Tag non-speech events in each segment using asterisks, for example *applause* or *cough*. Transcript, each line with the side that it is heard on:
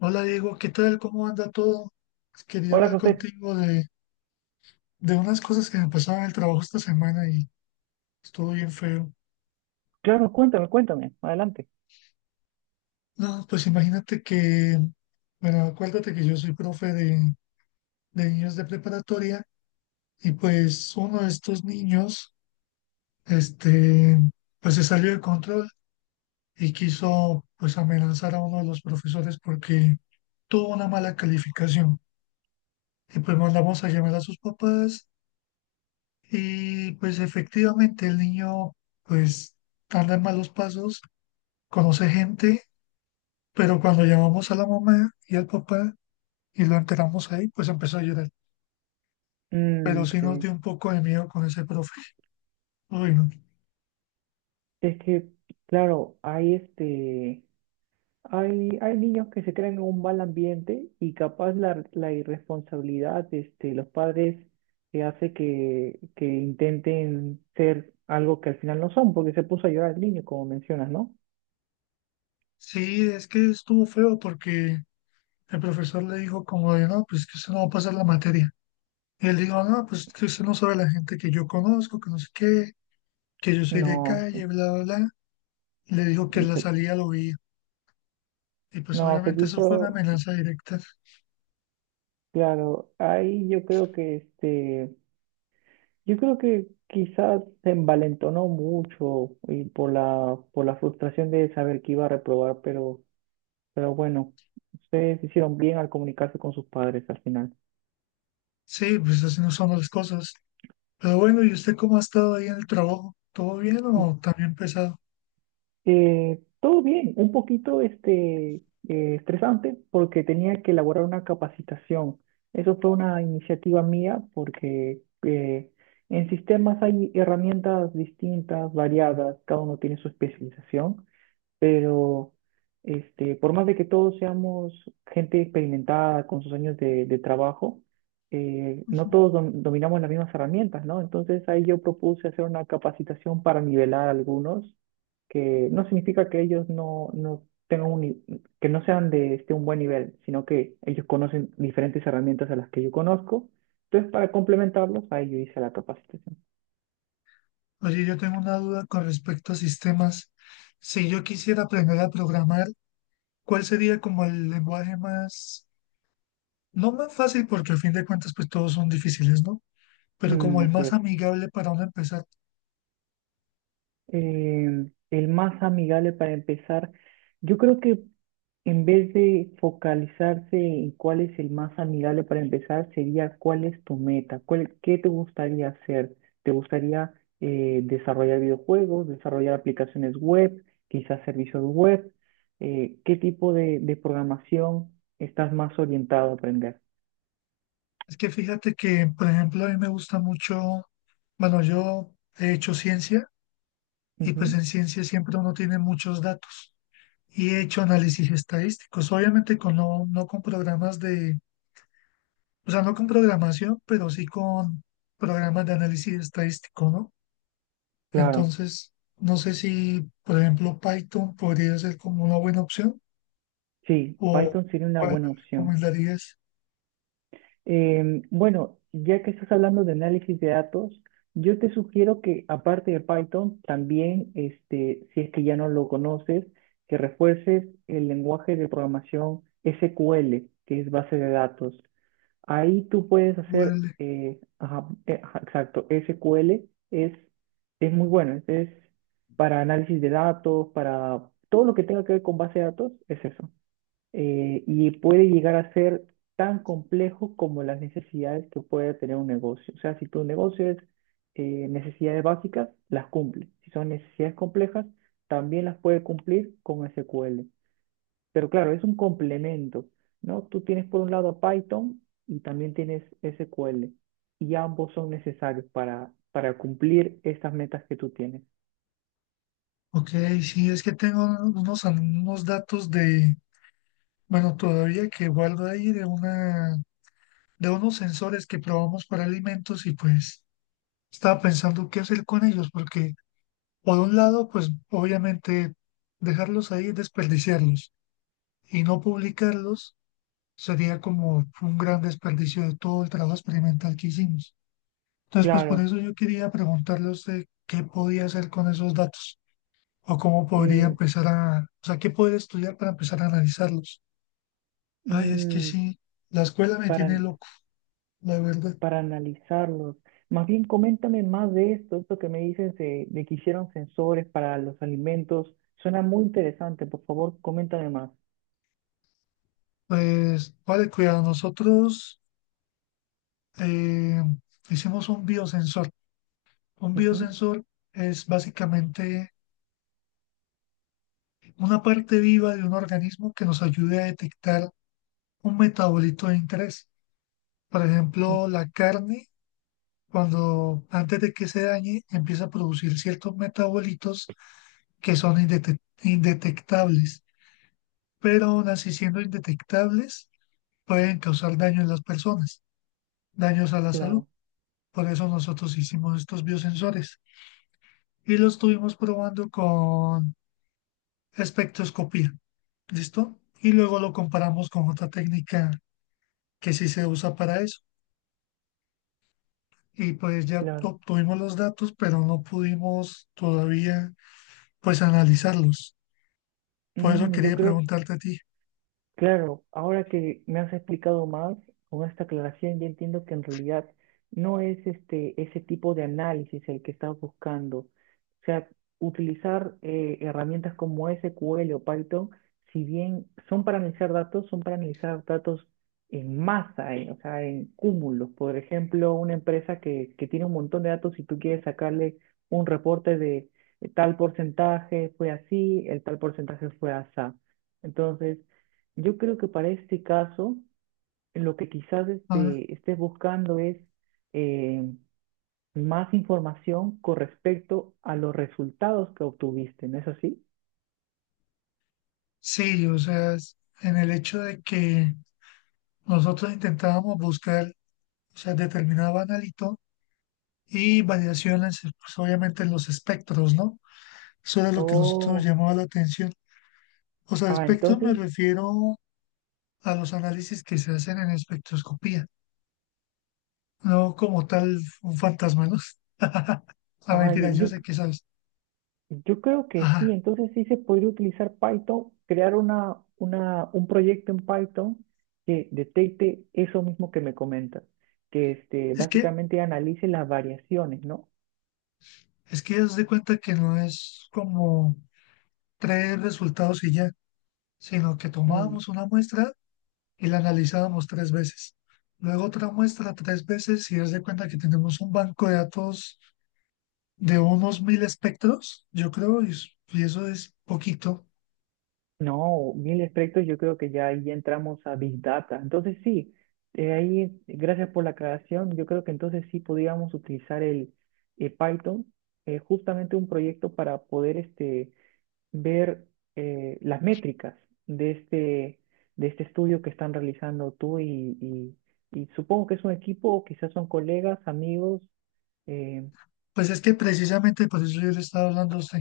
left: Hola, Diego, ¿qué tal? ¿Cómo anda todo? Quería
right: Hola,
left: hablar
right: José.
left: contigo de unas cosas que me pasaron en el trabajo esta semana y estuvo bien feo.
right: Claro, cuéntame, cuéntame. Adelante.
left: No, pues imagínate que, bueno, acuérdate que yo soy profe de niños de preparatoria y pues uno de estos niños, este, pues se salió de control y quiso pues amenazar a uno de los profesores porque tuvo una mala calificación. Y pues mandamos a llamar a sus papás. Y pues efectivamente el niño pues anda en malos pasos, conoce gente, pero cuando llamamos a la mamá y al papá y lo enteramos ahí, pues empezó a llorar. Pero
right: Mm,
left: sí nos
right: sí.
left: dio un poco de miedo con ese profe. Uy, no.
right: Es que, claro, hay niños que se crean en un mal ambiente y capaz la irresponsabilidad de los padres que hace que intenten ser algo que al final no son, porque se puso a llorar el niño, como mencionas, ¿no?
left: Sí, es que estuvo feo porque el profesor le dijo como de, no, pues que usted no va a pasar la materia. Y él dijo, no, pues que usted no sabe la gente que yo conozco, que no sé qué, que yo soy de
right: No,
left: calle, bla, bla, bla. Y le dijo que en la
right: se-
left: salida lo veía. Y pues
right: no, se
left: obviamente eso fue una
right: quiso,
left: amenaza directa.
right: claro, ahí yo creo que. Yo creo que quizás se envalentonó mucho y por la frustración de saber que iba a reprobar, pero bueno, ustedes hicieron bien al comunicarse con sus padres al final.
left: Sí, pues así no somos las cosas. Pero bueno, ¿y usted cómo ha estado ahí en el trabajo? ¿Todo bien
right: Mm,
left: o también pesado?
right: Todo bien, un poquito estresante porque tenía que elaborar una capacitación. Eso fue una iniciativa mía porque en sistemas hay herramientas distintas, variadas, cada uno tiene su especialización, pero por más de que todos seamos gente experimentada con sus años de trabajo, no
left: Ujú.
right: todos dominamos las mismas herramientas, ¿no? Entonces ahí yo propuse hacer una capacitación para nivelar a algunos, que no significa que ellos no tengan un, ni- que no sean de un buen nivel, sino que ellos conocen diferentes herramientas a las que yo conozco. Entonces, para complementarlos, ahí yo hice la capacitación.
left: Oye, yo tengo una duda con respecto a sistemas. Si yo quisiera aprender a programar, ¿cuál sería como el lenguaje más, no más fácil, porque al fin de cuentas pues todos son difíciles, ¿no? Pero como
right: Mm,
left: el
right: así
left: más
right: es.
left: amigable para uno empezar.
right: El más amigable para empezar, yo creo que, en vez de focalizarse en cuál es el más amigable para empezar, sería cuál es tu meta, cuál, qué te gustaría hacer. ¿Te gustaría desarrollar videojuegos, desarrollar aplicaciones web, quizás servicios web? ¿Qué tipo de programación estás más orientado a aprender?
left: Es que fíjate que, por ejemplo, a mí me gusta mucho, bueno, yo he hecho ciencia y pues
right: Ujú.
left: en ciencia siempre uno tiene muchos datos. Y he hecho análisis estadísticos, obviamente con no, no con programas de, o sea, no con programación, pero sí con programas de análisis estadístico, ¿no?
right: Claro,
left: Entonces, no sé si, por ejemplo, Python podría ser como una buena opción
right: sí,
left: o
right: Python sería una
left: cuál
right: buena
left: me
right: opción.
left: recomendarías.
right: Bueno, ya que estás hablando de análisis de datos, yo te sugiero que, aparte de Python, también, este, si es que ya no lo conoces, que refuerces el lenguaje de programación SQL, que es base de datos. Ahí tú puedes
left: QL.
right: hacer, ajá, ajá, exacto, SQL es muy bueno, es para análisis de datos, para todo lo que tenga que ver con base de datos, es eso. Y puede llegar a ser tan complejo como las necesidades que puede tener un negocio. O sea, si tu negocio es, necesidades básicas, las cumple. Si son necesidades complejas, también las puede cumplir con SQL. Pero claro, es un complemento, ¿no? Tú tienes por un lado a Python y también tienes SQL. Y ambos son necesarios para cumplir estas metas que tú tienes.
left: Ok, sí, es que tengo unos, unos datos de, bueno, todavía que guardo ahí de una, de unos sensores que probamos para alimentos y pues estaba pensando qué hacer con ellos porque, por un lado, pues obviamente dejarlos ahí, desperdiciarlos y no publicarlos sería como un gran desperdicio de todo el trabajo experimental que hicimos. Entonces, pues por
right: Claro.
left: eso yo quería preguntarle a usted qué podía hacer con esos datos o cómo podría
right: eh,
left: empezar a, o sea, qué poder estudiar para empezar a analizarlos. Ay, es que
right: mm,
left: sí, la escuela me tiene
right: para,
left: loco, la verdad.
right: para analizarlos. Más bien, coméntame más de esto, esto que me dicen de que hicieron sensores para los alimentos. Suena muy interesante, por favor, coméntame más.
left: Pues, vale, cuidado, nosotros eh, hicimos un biosensor. Un
right: Ujú.
left: biosensor es básicamente una parte viva de un organismo que nos ayude a detectar un metabolito de interés. Por
right: Mm.
left: ejemplo, la carne, cuando antes de que se dañe, empieza a producir ciertos metabolitos que son indetectables, pero aún así siendo indetectables, pueden causar daño en las personas, daños a la salud.
right: Claro,
left: Por eso nosotros hicimos estos biosensores y los estuvimos probando con espectroscopía. ¿Listo? Y luego lo comparamos con otra técnica que sí se usa para eso. Y pues ya
right: claro.
left: obtuvimos los datos, pero no pudimos todavía pues analizarlos. Por eso
right: Mm, yo
left: quería
right: creo.
left: preguntarte a ti.
right: Claro, ahora que me has explicado más con esta aclaración, ya entiendo que en realidad no es ese tipo de análisis el que estás buscando. O sea, utilizar herramientas como SQL o Python, si bien son para analizar datos, son para analizar datos en masa, o sea, en cúmulos. Por ejemplo, una empresa que tiene un montón de datos y tú quieres sacarle un reporte de tal porcentaje fue así, el tal porcentaje fue así. Entonces, yo creo que para este caso, lo que quizás
left: Ah,
right: estés buscando es, eh, más información con respecto a los resultados que obtuviste, ¿no es así?
left: sí, o sea, es- en el hecho de que nosotros intentábamos buscar, o sea, determinado analito y variaciones, pues obviamente en los espectros, ¿no? Eso era lo que nosotros nos
right: Oh,
left: llamaba la atención. O sea,
right: ah,
left: espectros me
right: entonces,
left: refiero a los análisis que se hacen en espectroscopía, no como tal un fantasma, ¿no? *laughs* La
right: ah,
left: mentira, yo
right: yo,
left: sé que sabes.
right: yo creo que sí,
left: Ajá.
right: entonces sí se podría utilizar Python, crear un proyecto en Python que detecte eso mismo que me comentas, que este,
left: Es que,
right: básicamente analice las variaciones, ¿no?
left: es que haz de cuenta que no es como 3 resultados y ya, sino que tomábamos una muestra y la analizábamos 3 veces. Luego otra muestra 3 veces y haz de cuenta que tenemos un banco de datos de unos 1000 espectros, yo creo, y, es- y eso es poquito.
right: No, mil aspectos, yo creo que ya ahí entramos a Big Data. Entonces sí, ahí gracias por la aclaración. Yo creo que entonces sí podríamos utilizar el Python, justamente un proyecto para poder ver las métricas de de este estudio que están realizando tú y supongo que es un equipo, o quizás son colegas, amigos. Eh,
left: Pues es que precisamente por eso yo le estaba hablando a usted,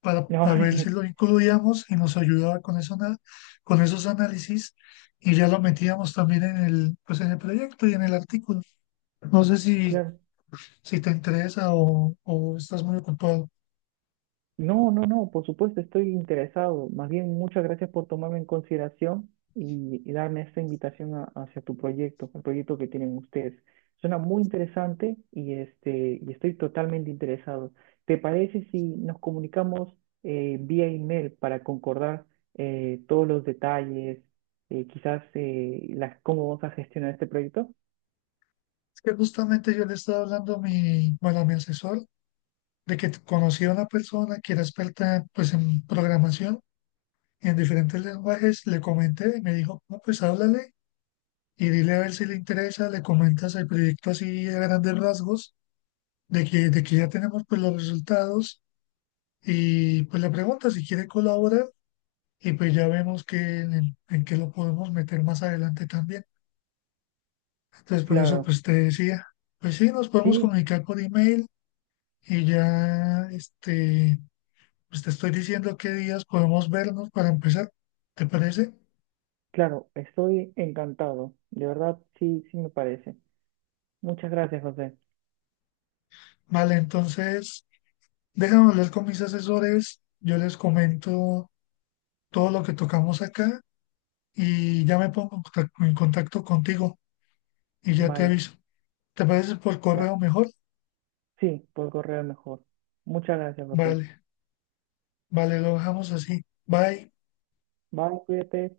left: para,
right: *laughs* no,
left: a ver si lo incluíamos y nos ayudaba con eso, con esos análisis y ya lo metíamos también en el, pues en el proyecto y en el artículo. No sé
right: *laughs*
left: si,
right: claro.
left: si te interesa o estás muy ocupado.
right: No, no, no, por supuesto estoy interesado. Más bien, muchas gracias por tomarme en consideración y darme esta invitación hacia tu proyecto, el proyecto que tienen ustedes. Suena muy interesante y, este, y estoy totalmente interesado. ¿Te parece si nos comunicamos vía email para concordar todos los detalles, quizás las, cómo vamos a gestionar este proyecto?
left: Es que justamente yo le estaba hablando a mi, bueno, a mi asesor de que conocí a una persona que era experta pues en programación en diferentes lenguajes, le comenté y me dijo, no, pues háblale y dile a ver si le interesa, le comentas el proyecto así a grandes rasgos de que ya tenemos pues los resultados y pues la pregunta si quiere colaborar y pues ya vemos que en, el- en qué lo podemos meter más adelante también. Entonces por eso
right: Claro,
left: pues te decía, pues sí, nos podemos
right: sí,
left: comunicar por email y ya este, pues te estoy diciendo qué días podemos vernos para empezar, ¿te parece?
right: claro, estoy encantado. De verdad, sí, sí me parece. Muchas gracias, José.
left: Vale, entonces déjame hablar con mis asesores, yo les comento todo lo que tocamos acá y ya me pongo en en contacto contigo y ya te
right: Vale,
left: aviso. ¿Te parece por
right: vale.
left: correo mejor?
right: Sí, por correo mejor. Muchas gracias, José.
left: Vale, vale, lo dejamos así. Bye.
right: Bye, cuídate.